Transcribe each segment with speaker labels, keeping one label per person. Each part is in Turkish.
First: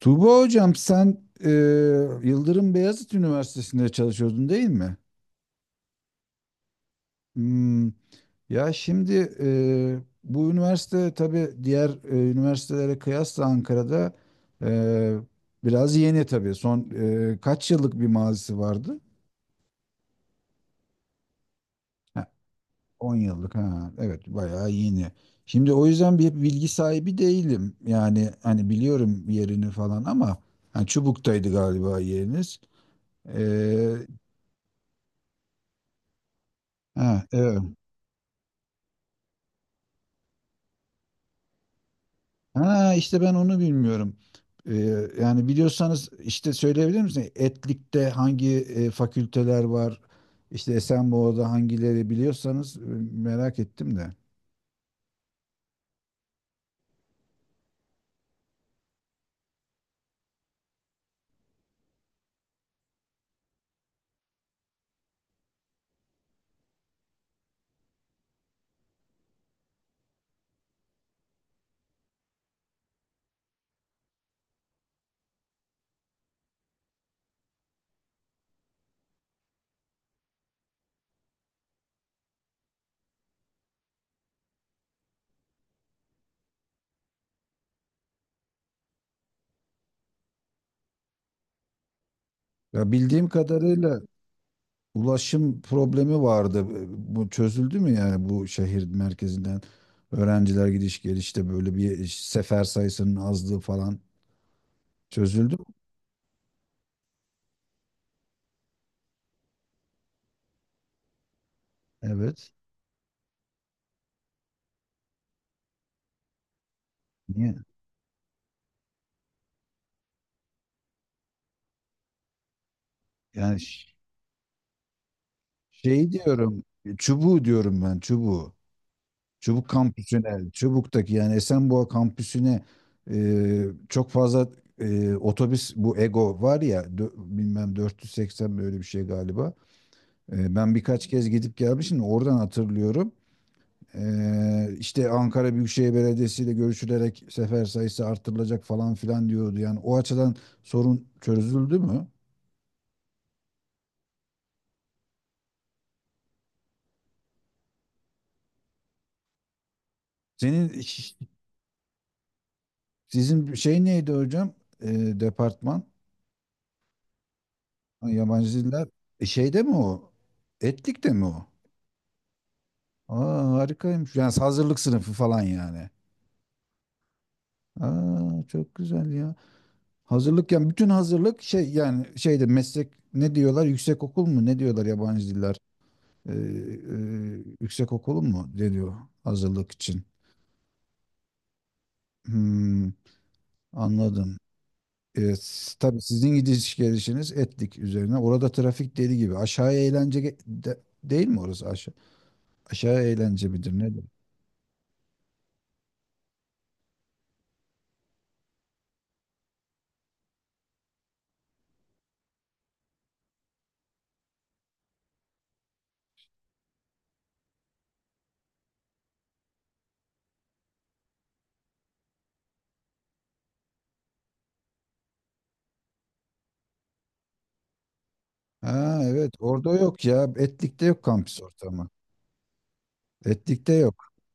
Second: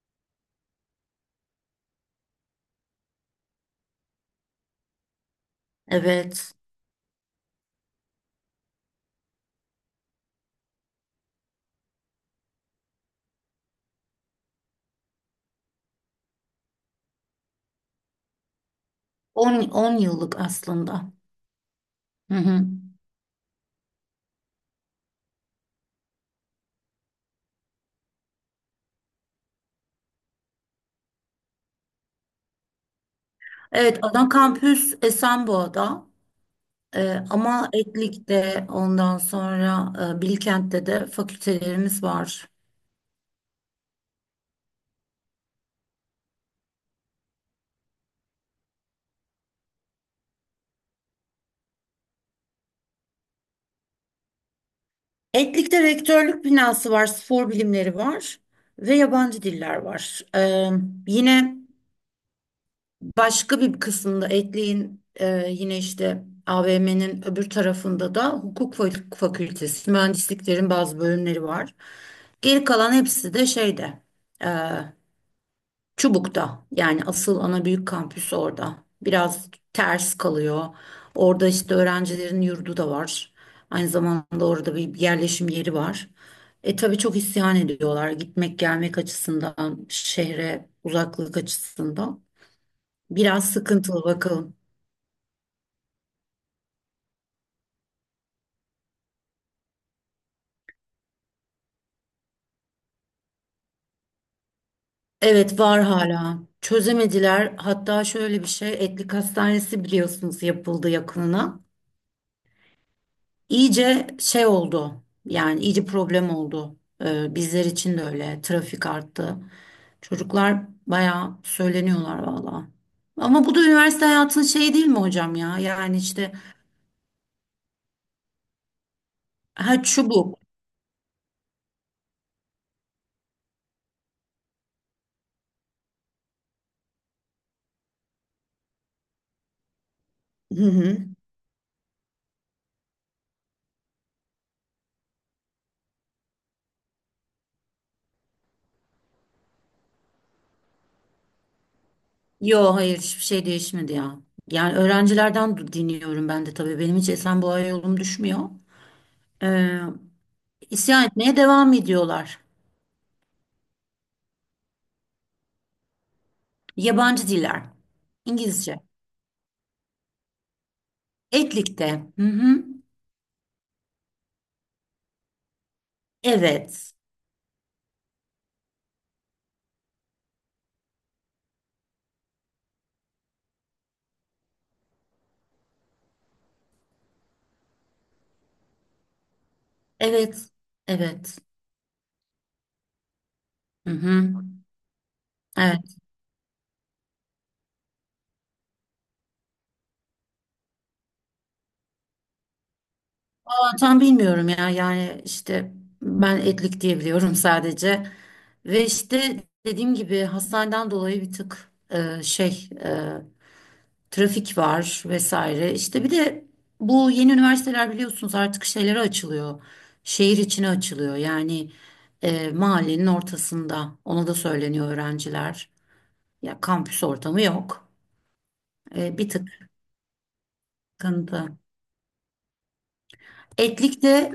Speaker 1: Tuğba hocam sen e, Yıldırım Beyazıt Üniversitesi'nde çalışıyordun değil mi?
Speaker 2: Evet.
Speaker 1: Hmm, Ya şimdi bu üniversite tabii diğer üniversitelere kıyasla Ankara'da e, biraz yeni tabii. Son kaç yıllık bir mazisi vardı?
Speaker 2: On yıllık aslında.
Speaker 1: Ha,
Speaker 2: Hı hı.
Speaker 1: 10 yıllık, ha, evet, bayağı yeni. Şimdi o yüzden bir bilgi sahibi değilim. Yani hani biliyorum yerini falan, ama ha, Çubuk'taydı galiba yeriniz. E,
Speaker 2: Evet, ana kampüs Esenboğa'da.
Speaker 1: ha, evet.
Speaker 2: Ama Etlik'te ondan sonra Bilkent'te de fakültelerimiz var.
Speaker 1: Ha, işte ben onu bilmiyorum. Ee, Yani biliyorsanız işte söyleyebilir misiniz? Etlik'te hangi fakülteler var? İşte Esenboğa'da hangileri biliyorsanız, merak ettim de.
Speaker 2: Etlik'te rektörlük binası var, spor bilimleri var ve yabancı diller var. Yine başka bir kısmında ekleyin, yine işte AVM'nin öbür tarafında da hukuk fakültesi, mühendisliklerin bazı bölümleri var. Geri kalan hepsi de şeyde, e, Çubuk'ta, yani asıl ana büyük kampüs orada. Biraz ters kalıyor. Orada işte öğrencilerin yurdu da var. Aynı zamanda orada bir yerleşim yeri var. Tabii çok isyan ediyorlar gitmek gelmek açısından, şehre uzaklık açısından.
Speaker 1: Ya bildiğim
Speaker 2: Biraz
Speaker 1: kadarıyla
Speaker 2: sıkıntılı bakalım.
Speaker 1: ulaşım problemi vardı. Bu çözüldü mü, yani bu şehir merkezinden öğrenciler gidiş gelişte böyle bir sefer sayısının azlığı falan çözüldü
Speaker 2: Evet,
Speaker 1: mü?
Speaker 2: var hala. Çözemediler. Hatta şöyle bir şey, Etlik Hastanesi biliyorsunuz, yapıldı yakınına.
Speaker 1: Evet.
Speaker 2: İyice şey oldu. Yani iyice problem oldu.
Speaker 1: Niye?
Speaker 2: Bizler için de öyle. Trafik arttı. Çocuklar bayağı söyleniyorlar valla. Ama bu
Speaker 1: Yani
Speaker 2: da
Speaker 1: ş-
Speaker 2: üniversite hayatının şeyi değil mi hocam ya? Yani
Speaker 1: şey
Speaker 2: işte
Speaker 1: diyorum, çubuğu diyorum ben, çubuğu. Çubuk
Speaker 2: ha, şu bu.
Speaker 1: kampüsüne, Çubuk'taki yani Esenboğa kampüsüne, e, çok fazla otobüs, bu Ego var ya, bilmem, 480 böyle bir şey galiba.
Speaker 2: Hı
Speaker 1: Ben
Speaker 2: hı.
Speaker 1: birkaç kez gidip gelmişim, oradan hatırlıyorum. İşte Ankara Büyükşehir Belediyesi ile görüşülerek sefer sayısı artırılacak falan filan diyordu. Yani o açıdan sorun çözüldü mü?
Speaker 2: Yo, hayır, hiçbir şey değişmedi ya. Yani öğrencilerden dinliyorum ben de tabii. Benim hiç Esenboğa yolum düşmüyor. Ee,
Speaker 1: Senin
Speaker 2: isyan etmeye devam ediyorlar.
Speaker 1: sizin şey neydi hocam? E, Departman,
Speaker 2: Yabancı diller.
Speaker 1: yabancı
Speaker 2: İngilizce.
Speaker 1: diller. Şeyde mi o? Etlik'te mi o?
Speaker 2: Etlikte. Hı hı.
Speaker 1: Aa, harikaymış. Yani hazırlık sınıfı falan yani.
Speaker 2: Evet.
Speaker 1: Aa, çok güzel ya. Hazırlık, yani bütün hazırlık şey, yani şeyde, meslek ne diyorlar? Yüksekokul mu? Ne diyorlar yabancı diller? Yüksekokul mu deniyor hazırlık için?
Speaker 2: Evet. Evet.
Speaker 1: Hmm,
Speaker 2: Hı hı.
Speaker 1: Anladım. Evet,
Speaker 2: Evet.
Speaker 1: tabii sizin gidiş gelişiniz etlik üzerine. Orada trafik deli gibi. Aşağıya eğlence değil mi orası aşağı? Aşağıya eğlence
Speaker 2: Ben
Speaker 1: midir
Speaker 2: tam
Speaker 1: nedir?
Speaker 2: bilmiyorum ya. Yani işte ben Etlik diye biliyorum sadece. Ve işte dediğim gibi hastaneden dolayı bir tık şey, trafik var vesaire. İşte bir de bu yeni üniversiteler biliyorsunuz artık şeylere açılıyor. Şehir içine açılıyor. Yani mahallenin ortasında. Ona da söyleniyor öğrenciler. Ya kampüs ortamı yok.
Speaker 1: Ha,
Speaker 2: Bir
Speaker 1: evet,
Speaker 2: tık
Speaker 1: orada yok ya. Etlik'te yok kampüs
Speaker 2: sıkıntı.
Speaker 1: ortamı. Etlik'te
Speaker 2: Etlik
Speaker 1: yok.
Speaker 2: de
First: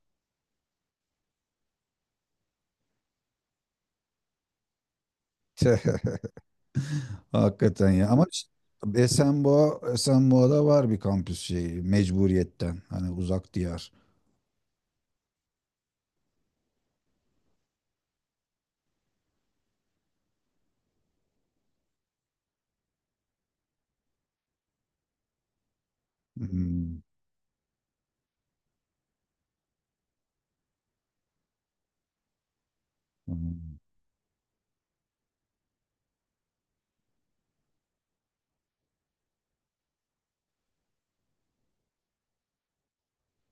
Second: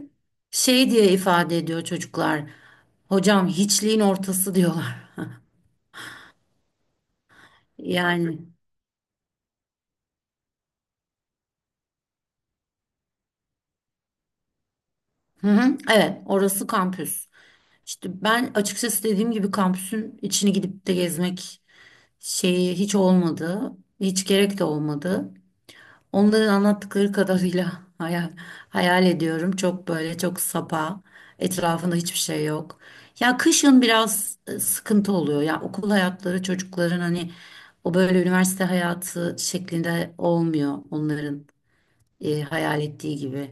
Speaker 2: şey diye ifade ediyor çocuklar. Hocam, hiçliğin ortası diyorlar.
Speaker 1: Hakikaten ya. Ama
Speaker 2: Yani,
Speaker 1: işte Esenboğa'da var bir kampüs şeyi mecburiyetten. Hani uzak diyar.
Speaker 2: hı hı, evet, orası kampüs. İşte ben açıkçası dediğim gibi kampüsün içini gidip de gezmek şeyi hiç olmadı. Hiç gerek de olmadı. Onların
Speaker 1: Hmm,
Speaker 2: anlattıkları kadarıyla hayal, hayal ediyorum. Çok böyle, çok sapa. Etrafında hiçbir şey yok. Ya
Speaker 1: hmm.
Speaker 2: kışın biraz sıkıntı oluyor. Ya okul hayatları çocukların, hani o böyle üniversite hayatı şeklinde olmuyor onların hayal ettiği gibi.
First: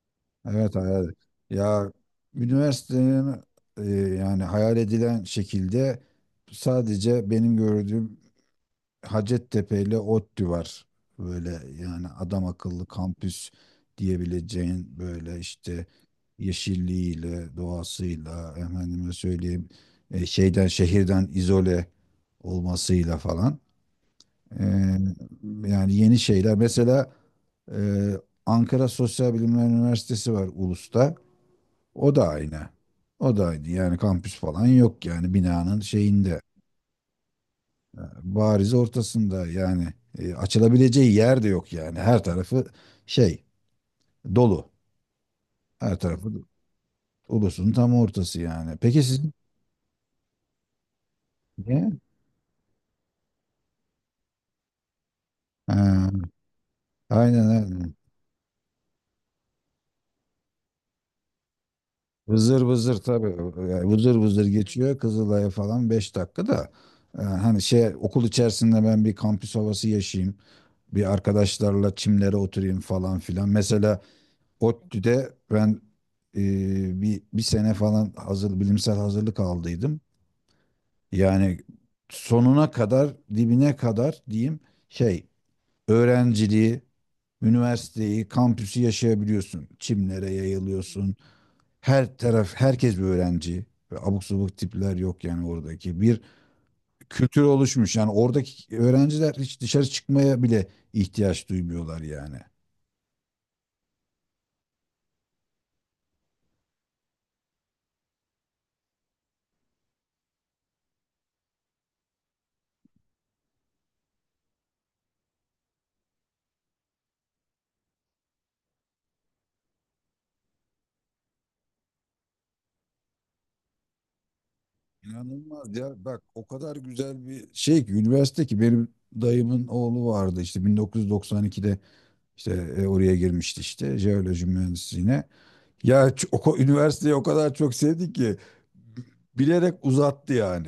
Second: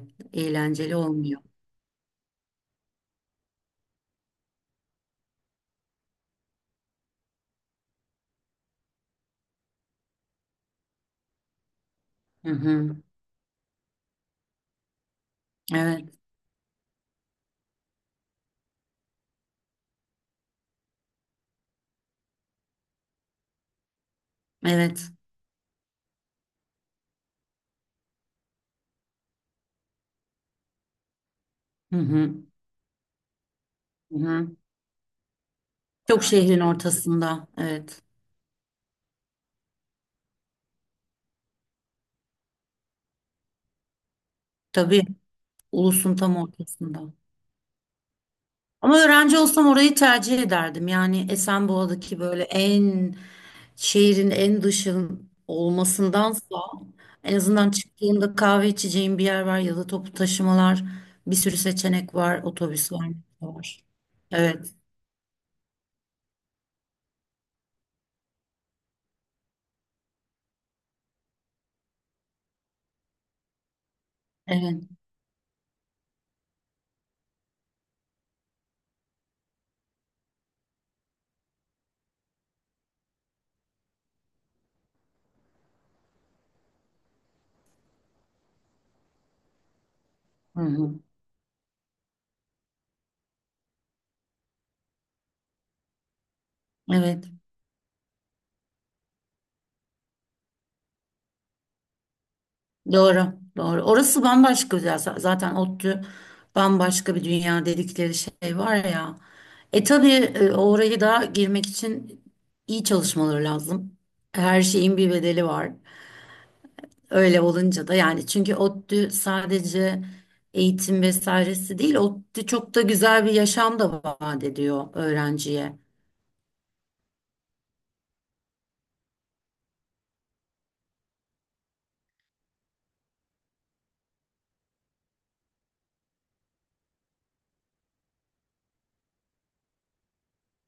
Speaker 1: Evet,
Speaker 2: Eğlenceli
Speaker 1: hayal.
Speaker 2: olmuyor.
Speaker 1: Ya üniversitenin, e, yani hayal edilen şekilde sadece benim gördüğüm Hacettepe ile ODTÜ var. Böyle, yani adam
Speaker 2: Hı
Speaker 1: akıllı
Speaker 2: hı.
Speaker 1: kampüs diyebileceğin, böyle işte
Speaker 2: Evet.
Speaker 1: yeşilliğiyle, doğasıyla, efendime söyleyeyim, şeyden, şehirden izole olmasıyla falan.
Speaker 2: Evet.
Speaker 1: E, Yani yeni şeyler. Mesela e, Ankara Sosyal Bilimler Üniversitesi var Ulus'ta.
Speaker 2: Hı
Speaker 1: O da
Speaker 2: hı.
Speaker 1: aynı. O da aynı. Yani
Speaker 2: Hı
Speaker 1: kampüs
Speaker 2: hı.
Speaker 1: falan yok, yani binanın
Speaker 2: Çok, yani
Speaker 1: şeyinde
Speaker 2: şehrin ortasında. Evet.
Speaker 1: bariz ortasında, yani açılabileceği yer de yok, yani her tarafı şey dolu,
Speaker 2: Tabii.
Speaker 1: her
Speaker 2: Ulus'un
Speaker 1: tarafı
Speaker 2: tam ortasında.
Speaker 1: ulusun tam ortası, yani
Speaker 2: Ama
Speaker 1: peki siz
Speaker 2: öğrenci olsam orayı tercih ederdim. Yani
Speaker 1: ne?
Speaker 2: Esenboğa'daki böyle en, şehrin en dışın
Speaker 1: Ha,
Speaker 2: olmasındansa en
Speaker 1: aynen,
Speaker 2: azından
Speaker 1: aynen.
Speaker 2: çıktığımda kahve içeceğim bir yer var ya da toplu taşımalar, bir sürü seçenek var.
Speaker 1: Vızır
Speaker 2: Otobüs
Speaker 1: vızır,
Speaker 2: var.
Speaker 1: tabii,
Speaker 2: Metro var.
Speaker 1: yani vızır vızır
Speaker 2: Evet.
Speaker 1: geçiyor Kızılay'a falan, 5 dakika da hani şey, okul içerisinde ben bir kampüs havası yaşayayım, bir arkadaşlarla çimlere oturayım falan filan, mesela.
Speaker 2: Evet.
Speaker 1: ODTÜ'de ben e, bir sene falan hazır, bilimsel hazırlık aldıydım. Yani sonuna kadar, dibine kadar diyeyim, şey, öğrenciliği, üniversiteyi, kampüsü yaşayabiliyorsun. Çimlere
Speaker 2: Hı hı.
Speaker 1: yayılıyorsun. Her taraf, herkes bir öğrenci. Ve abuk subuk tipler yok yani oradaki. Bir
Speaker 2: Evet.
Speaker 1: kültür oluşmuş. Yani oradaki öğrenciler hiç dışarı çıkmaya bile ihtiyaç duymuyorlar yani.
Speaker 2: Doğru, doğru. Orası bambaşka güzel. Zaten ODTÜ bambaşka bir dünya dedikleri şey var ya. Tabii, oraya da girmek için iyi çalışmaları lazım. Her şeyin bir bedeli var. Öyle olunca da, yani çünkü ODTÜ sadece eğitim vesairesi değil, ODTÜ çok da güzel bir yaşam da vaat ediyor öğrenciye.
Speaker 1: İnanılmaz ya. Bak, o kadar güzel bir şey ki üniversite ki, benim dayımın oğlu vardı işte 1992'de. İşte oraya girmişti, işte jeoloji mühendisliğine. Ya üniversiteyi o kadar çok sevdi ki bilerek uzattı yani.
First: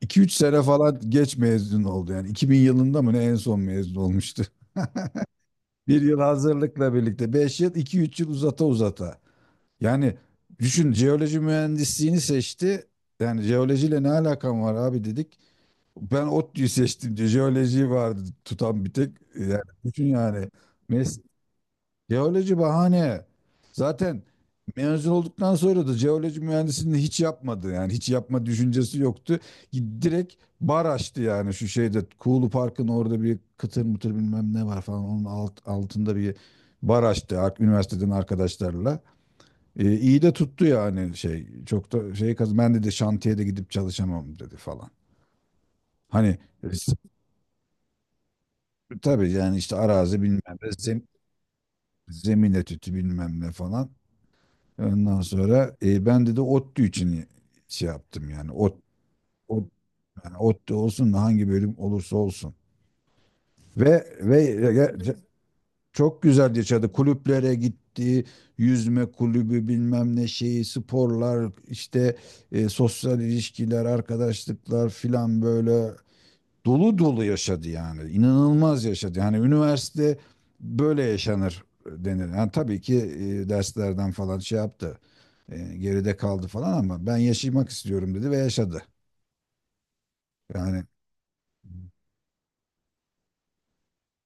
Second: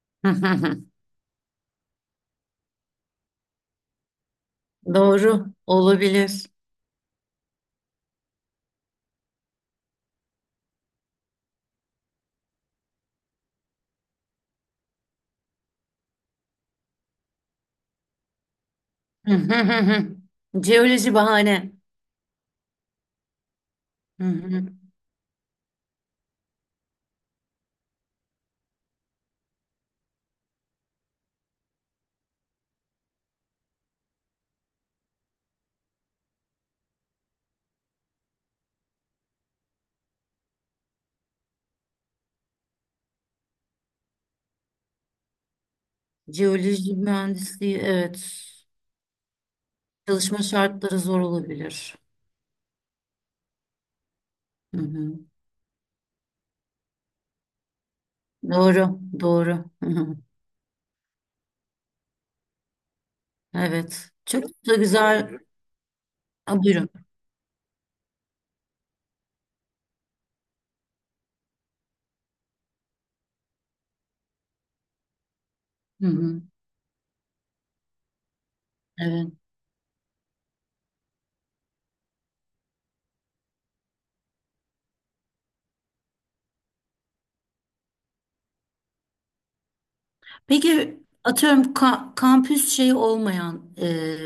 Speaker 1: 2 üç sene falan geç mezun oldu yani. 2000 yılında mı ne en son mezun olmuştu.
Speaker 2: Doğru,
Speaker 1: Bir yıl
Speaker 2: olabilir.
Speaker 1: hazırlıkla birlikte 5 yıl, iki üç yıl uzata uzata. Yani düşün, jeoloji mühendisliğini seçti. Yani jeolojiyle ne alakam var abi, dedik. Ben ODTÜ'yü seçtim diye jeolojiyi vardı tutan, bir tek. Yani düşün yani.
Speaker 2: Jeoloji bahane.
Speaker 1: Jeoloji bahane. Zaten mezun olduktan sonra da jeoloji mühendisliğini hiç yapmadı. Yani hiç yapma düşüncesi yoktu. Direkt bar açtı yani, şu şeyde, Kuğulu Park'ın orada bir kıtır mıtır bilmem ne var falan. Onun altında bir bar açtı, üniversiteden arkadaşlarla. İyi de tuttu yani, şey. Çok da şey, kaz ben dedi, şantiyede gidip çalışamam dedi falan. Hani
Speaker 2: Jeoloji mühendisliği, evet.
Speaker 1: tabii yani, işte arazi
Speaker 2: Çalışma
Speaker 1: bilmem ne
Speaker 2: şartları zor olabilir.
Speaker 1: zemin etüdü bilmem ne falan.
Speaker 2: Hı hı.
Speaker 1: Ondan sonra ben de ODTÜ için şey yaptım yani.
Speaker 2: Doğru, doğru.
Speaker 1: Ot,
Speaker 2: Hı hı.
Speaker 1: yani ODTÜ olsun da hangi bölüm olursa olsun. Ve
Speaker 2: Evet. Çok
Speaker 1: ve
Speaker 2: da
Speaker 1: ge-
Speaker 2: güzel.
Speaker 1: çok güzel
Speaker 2: Ha, buyurun.
Speaker 1: yaşadı. Kulüplere gitti. Yüzme kulübü bilmem ne, şeyi, sporlar, işte sosyal ilişkiler, arkadaşlıklar filan, böyle
Speaker 2: Hı hı.
Speaker 1: dolu dolu yaşadı yani. İnanılmaz yaşadı.
Speaker 2: Evet.
Speaker 1: Yani üniversite böyle yaşanır denir. Yani tabii ki derslerden falan şey yaptı, geride kaldı falan, ama ben yaşamak istiyorum dedi ve yaşadı. Yani,
Speaker 2: Peki, atıyorum kampüs şeyi olmayan,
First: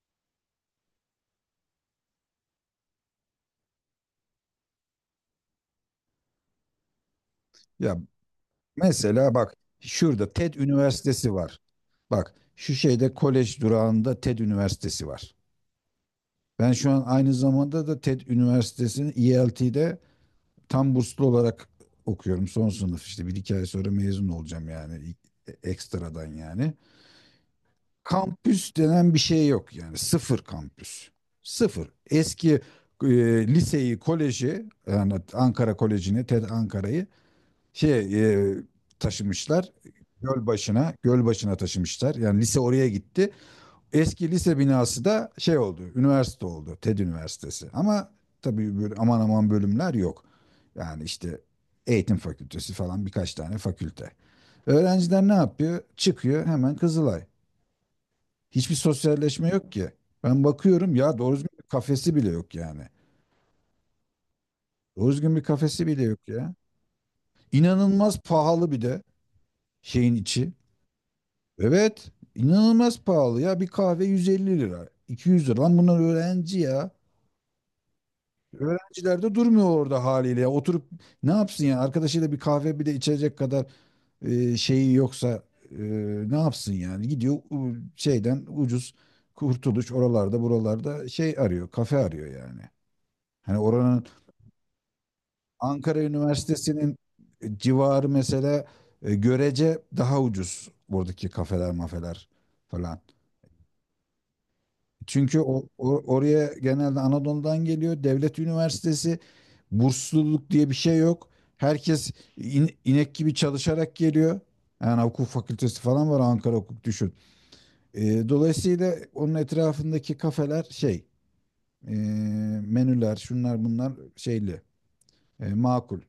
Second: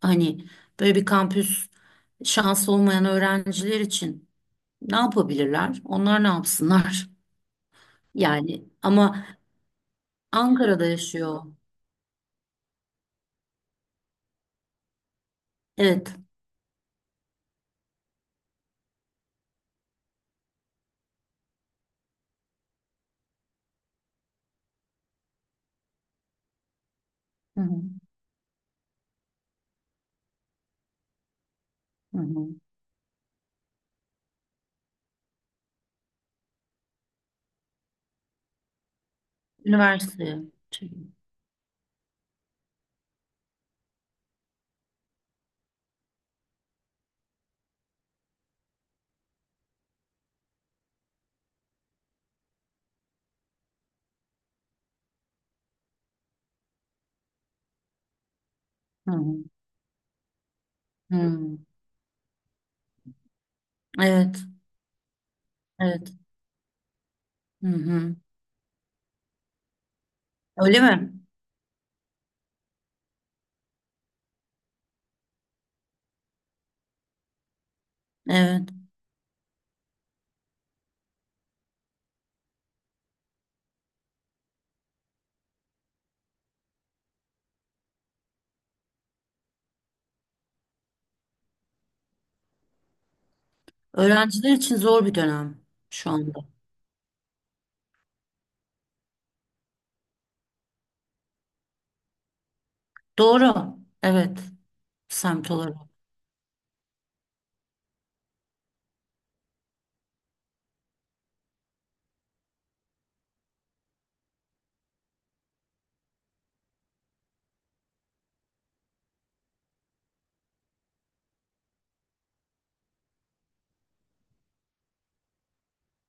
Speaker 2: hani böyle bir kampüs şansı olmayan öğrenciler için ne yapabilirler? Onlar ne yapsınlar?
Speaker 1: ya
Speaker 2: Yani ama
Speaker 1: mesela bak, şurada TED
Speaker 2: Ankara'da
Speaker 1: Üniversitesi
Speaker 2: yaşıyor.
Speaker 1: var. Bak şu şeyde, kolej durağında, TED Üniversitesi var.
Speaker 2: Evet.
Speaker 1: Ben şu an aynı zamanda da TED Üniversitesi'nin ELT'de tam burslu olarak okuyorum. Son sınıf, işte bir iki ay sonra mezun olacağım yani, ekstradan yani.
Speaker 2: Hı hı.
Speaker 1: Kampüs denen bir şey yok yani, sıfır kampüs. Sıfır.
Speaker 2: Hı hı.
Speaker 1: Eski e, liseyi, koleji, yani Ankara Koleji'ni, TED Ankara'yı, şey, e, taşımışlar.
Speaker 2: Üniversite.
Speaker 1: Gölbaşı'na, Gölbaşı'na taşımışlar. Yani lise oraya gitti. Eski lise binası da şey oldu, üniversite oldu. TED Üniversitesi. Ama tabii böyle aman aman bölümler yok. Yani işte eğitim fakültesi falan, birkaç tane fakülte. Öğrenciler ne yapıyor? Çıkıyor hemen Kızılay. Hiçbir
Speaker 2: Hı hı.
Speaker 1: sosyalleşme yok ki. Ben bakıyorum ya, doğru düzgün
Speaker 2: Hmm,
Speaker 1: bir kafesi bile yok yani.
Speaker 2: evet,
Speaker 1: Doğru düzgün bir kafesi bile
Speaker 2: evet.
Speaker 1: yok ya.
Speaker 2: Hı hı.
Speaker 1: İnanılmaz pahalı bir de şeyin içi.
Speaker 2: Öyle mi?
Speaker 1: Evet, inanılmaz pahalı ya. Bir kahve 150 lira, 200 lira. Lan bunlar öğrenci ya.
Speaker 2: Evet.
Speaker 1: Öğrenciler de durmuyor orada haliyle ya. Oturup ne yapsın ya? Arkadaşıyla bir kahve bir de içecek kadar şeyi yoksa, e, ne yapsın yani? Gidiyor şeyden ucuz, kurtuluş oralarda buralarda şey arıyor, kafe arıyor yani. Hani oranın,
Speaker 2: Öğrenciler için zor bir dönem
Speaker 1: Ankara
Speaker 2: şu anda.
Speaker 1: Üniversitesi'nin civarı mesela, görece daha ucuz buradaki kafeler mafeler falan.
Speaker 2: Doğru. Evet.
Speaker 1: Çünkü
Speaker 2: Semt olarak.
Speaker 1: oraya genelde Anadolu'dan geliyor. Devlet üniversitesi, bursluluk diye bir şey yok. Herkes inek gibi çalışarak geliyor. Yani hukuk fakültesi falan var, Ankara Hukuk, düşün. Dolayısıyla onun etrafındaki kafeler, şey, e, menüler, şunlar bunlar, şeyli, makul.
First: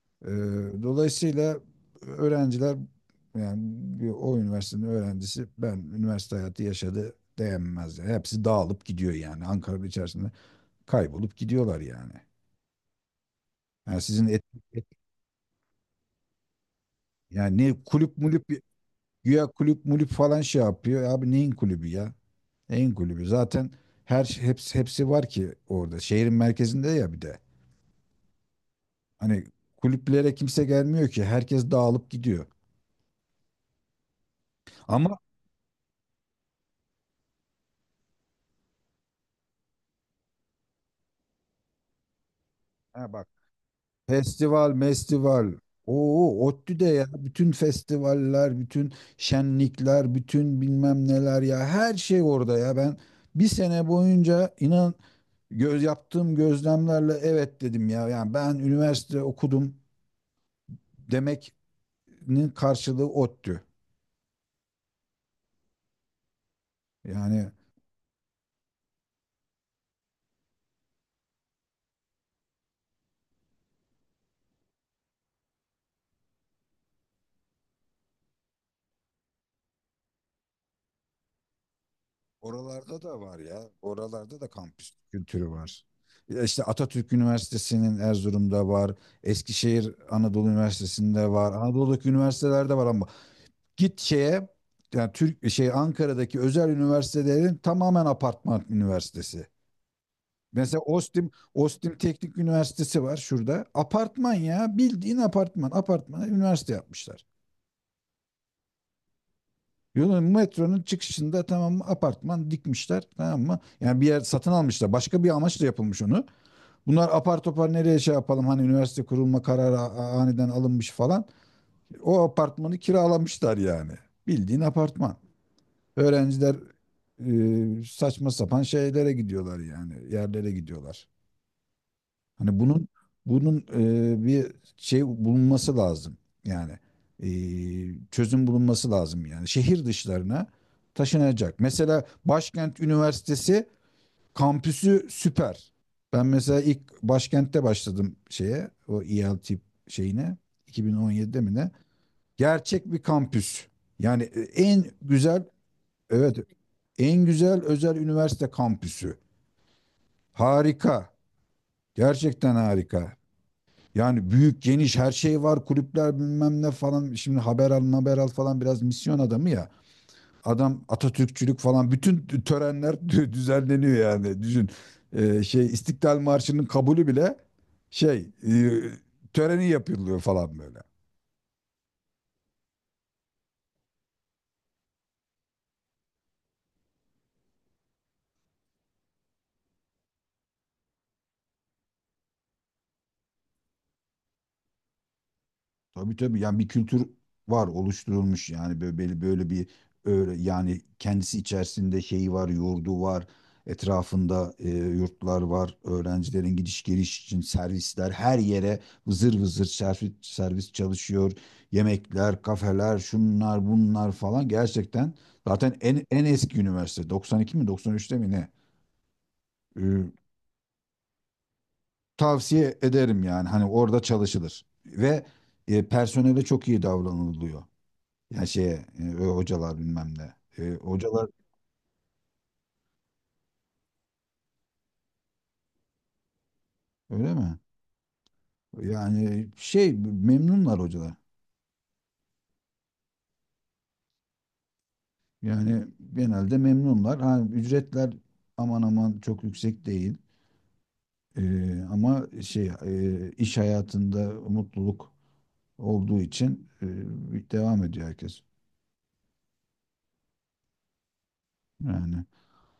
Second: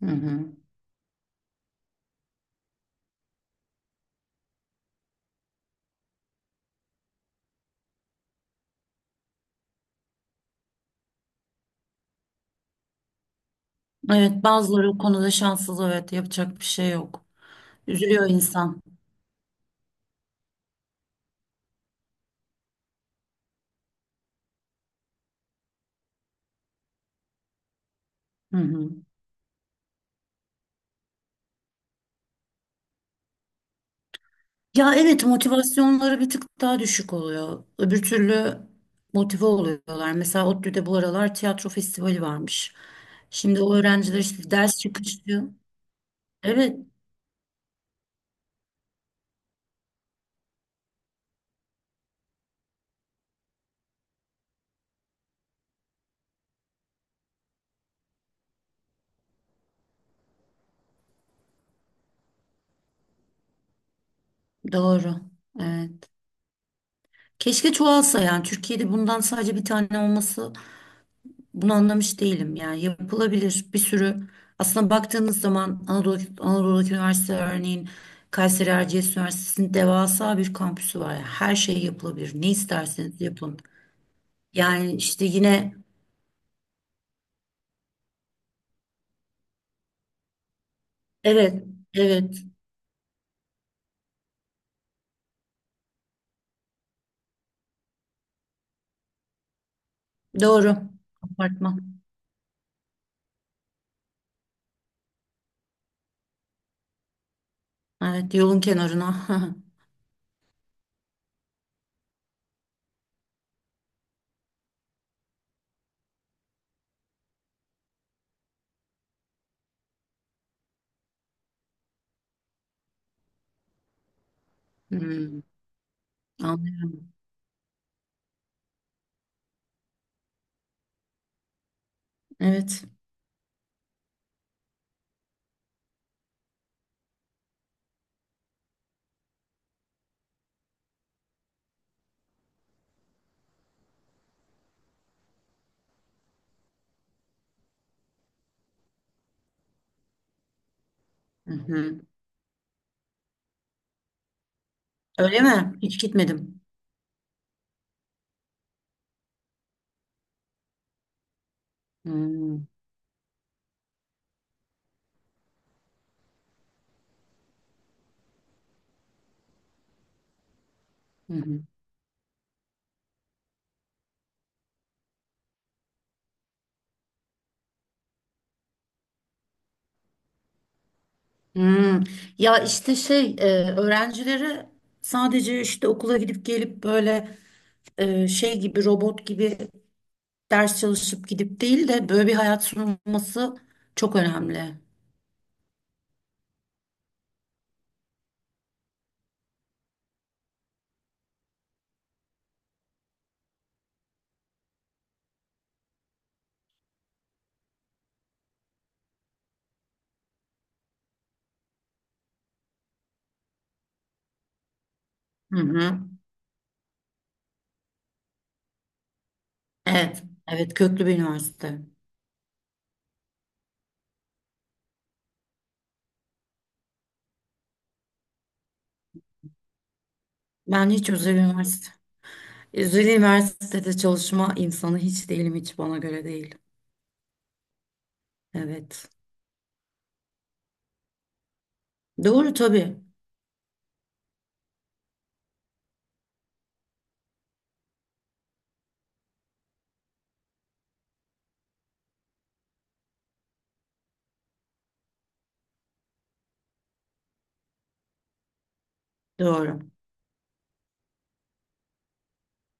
Speaker 2: Hı
Speaker 1: Ee,
Speaker 2: hı.
Speaker 1: Dolayısıyla öğrenciler yani, o üniversitenin öğrencisi, ben üniversite hayatı yaşadı diyemez yani. Hepsi dağılıp gidiyor yani, Ankara'nın içerisinde kaybolup gidiyorlar yani. Yani
Speaker 2: Evet,
Speaker 1: et-
Speaker 2: bazıları o konuda şanssız. Evet, yapacak bir şey yok.
Speaker 1: ne kulüp
Speaker 2: Üzülüyor
Speaker 1: mulüp,
Speaker 2: insan.
Speaker 1: güya kulüp mulüp falan şey yapıyor. Abi, neyin kulübü ya? Neyin kulübü? Zaten hepsi hepsi var ki orada. Şehrin merkezinde ya bir de.
Speaker 2: Hı hı.
Speaker 1: Hani kulüplere kimse gelmiyor ki. Herkes dağılıp gidiyor.
Speaker 2: Ya
Speaker 1: Ama
Speaker 2: evet, motivasyonları bir tık daha düşük oluyor. Öbür türlü motive oluyorlar. Mesela ODTÜ'de bu aralar tiyatro festivali varmış.
Speaker 1: ha, bak,
Speaker 2: Şimdi o öğrenciler işte
Speaker 1: festival,
Speaker 2: ders çıkışı.
Speaker 1: mestival. Oo,
Speaker 2: Evet,
Speaker 1: ODTÜ'de ya, bütün festivaller, bütün şenlikler, bütün bilmem neler ya, her şey orada ya. Ben bir sene boyunca, inan, yaptığım gözlemlerle evet dedim ya. Yani ben üniversite okudum demek'nin karşılığı ODTÜ.
Speaker 2: doğru. Evet.
Speaker 1: Yani
Speaker 2: Keşke çoğalsa, yani Türkiye'de bundan sadece bir tane olması, bunu anlamış değilim. Yani yapılabilir bir sürü, aslında baktığınız zaman Anadolu'daki üniversite, örneğin Kayseri Erciyes Üniversitesi'nin devasa bir kampüsü var ya, her şey yapılabilir, ne
Speaker 1: oralarda da
Speaker 2: isterseniz
Speaker 1: var
Speaker 2: yapın.
Speaker 1: ya. Oralarda da kampüs
Speaker 2: Yani işte
Speaker 1: kültürü
Speaker 2: yine.
Speaker 1: var. Ya İşte Atatürk Üniversitesi'nin Erzurum'da var. Eskişehir Anadolu Üniversitesi'nde var.
Speaker 2: Evet,
Speaker 1: Anadolu'daki
Speaker 2: evet.
Speaker 1: üniversitelerde var, ama git şeye, yani Türk şey, Ankara'daki özel üniversitelerin tamamen apartman üniversitesi.
Speaker 2: Doğru.
Speaker 1: Mesela Ostim
Speaker 2: Apartman.
Speaker 1: Teknik Üniversitesi var şurada. Apartman ya, bildiğin apartman. Apartmana üniversite yapmışlar.
Speaker 2: Evet, yolun kenarına.
Speaker 1: Yolun, metronun çıkışında, tamam mı, apartman dikmişler, tamam mı? Yani bir yer satın almışlar. Başka bir amaçla yapılmış onu. Bunlar apar topar, nereye şey yapalım, hani üniversite kurulma kararı aniden alınmış falan. O apartmanı kiralamışlar yani. Bildiğin apartman.
Speaker 2: Hmm,
Speaker 1: Öğrenciler
Speaker 2: anlıyorum.
Speaker 1: saçma sapan şeylere gidiyorlar yani, yerlere gidiyorlar. Hani
Speaker 2: Evet.
Speaker 1: bunun, bunun bir şey bulunması lazım, yani e, çözüm bulunması lazım, yani şehir dışlarına taşınacak. Mesela Başkent Üniversitesi kampüsü süper. Ben mesela ilk başkentte başladım şeye, o ELT şeyine, 2017'de
Speaker 2: Hı
Speaker 1: mi ne?
Speaker 2: hı.
Speaker 1: Gerçek bir kampüs. Yani en
Speaker 2: Öyle
Speaker 1: güzel.
Speaker 2: mi? Hiç
Speaker 1: Evet.
Speaker 2: gitmedim.
Speaker 1: En güzel özel üniversite kampüsü. Harika. Gerçekten
Speaker 2: Hmm,
Speaker 1: harika. Yani büyük, geniş, her şey var. Kulüpler bilmem ne falan. Şimdi haber al, haber al falan, biraz misyon adamı ya. Adam
Speaker 2: hı
Speaker 1: Atatürkçülük
Speaker 2: hı.
Speaker 1: falan. Bütün törenler düzenleniyor yani. Düşün. Şey, İstiklal Marşı'nın kabulü bile şey, e, töreni yapılıyor falan böyle.
Speaker 2: Hmm. Ya işte şey, öğrencilere sadece işte okula gidip gelip böyle, şey gibi, robot gibi ders çalışıp gidip değil de böyle bir hayat sunulması çok önemli.
Speaker 1: Tabii tabii yani, bir kültür var, oluşturulmuş yani, böyle böyle bir, öyle yani, kendisi içerisinde şeyi var, yurdu var, etrafında yurtlar var, öğrencilerin gidiş geliş için servisler her yere vızır vızır, servis, servis çalışıyor, yemekler, kafeler, şunlar bunlar falan, gerçekten,
Speaker 2: Hı
Speaker 1: zaten
Speaker 2: hı.
Speaker 1: en eski üniversite, 92 mi, 93'te mi ne? Ee,
Speaker 2: Evet, evet, köklü bir üniversite.
Speaker 1: Tavsiye ederim yani, hani orada çalışılır ve personele çok iyi davranılıyor. Ya şeye hocalar bilmem ne.
Speaker 2: Ben hiç
Speaker 1: Hocalar
Speaker 2: özel üniversitede çalışma insanı hiç değilim, hiç bana göre değil.
Speaker 1: öyle mi?
Speaker 2: Evet.
Speaker 1: Yani şey, memnunlar hocalar.
Speaker 2: Doğru tabii,
Speaker 1: Yani genelde memnunlar. Ha, ücretler aman aman çok yüksek değil. E, Ama şey, iş hayatında mutluluk olduğu için devam ediyor herkes.
Speaker 2: doğru.
Speaker 1: Yani.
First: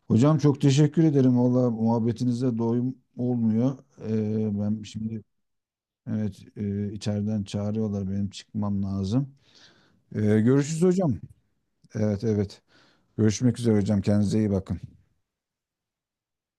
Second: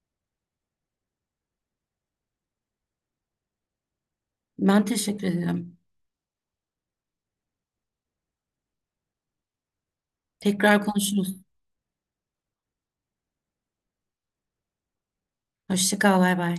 Speaker 1: Hocam çok teşekkür ederim. Valla muhabbetinize doyum olmuyor. Ben
Speaker 2: Ben
Speaker 1: şimdi,
Speaker 2: teşekkür ederim.
Speaker 1: evet, içeriden çağırıyorlar. Benim çıkmam lazım. Görüşürüz
Speaker 2: Tekrar
Speaker 1: hocam.
Speaker 2: konuşuruz.
Speaker 1: Evet, evet. Görüşmek üzere hocam. Kendinize iyi bakın.
Speaker 2: Hoşça kal, bay bay.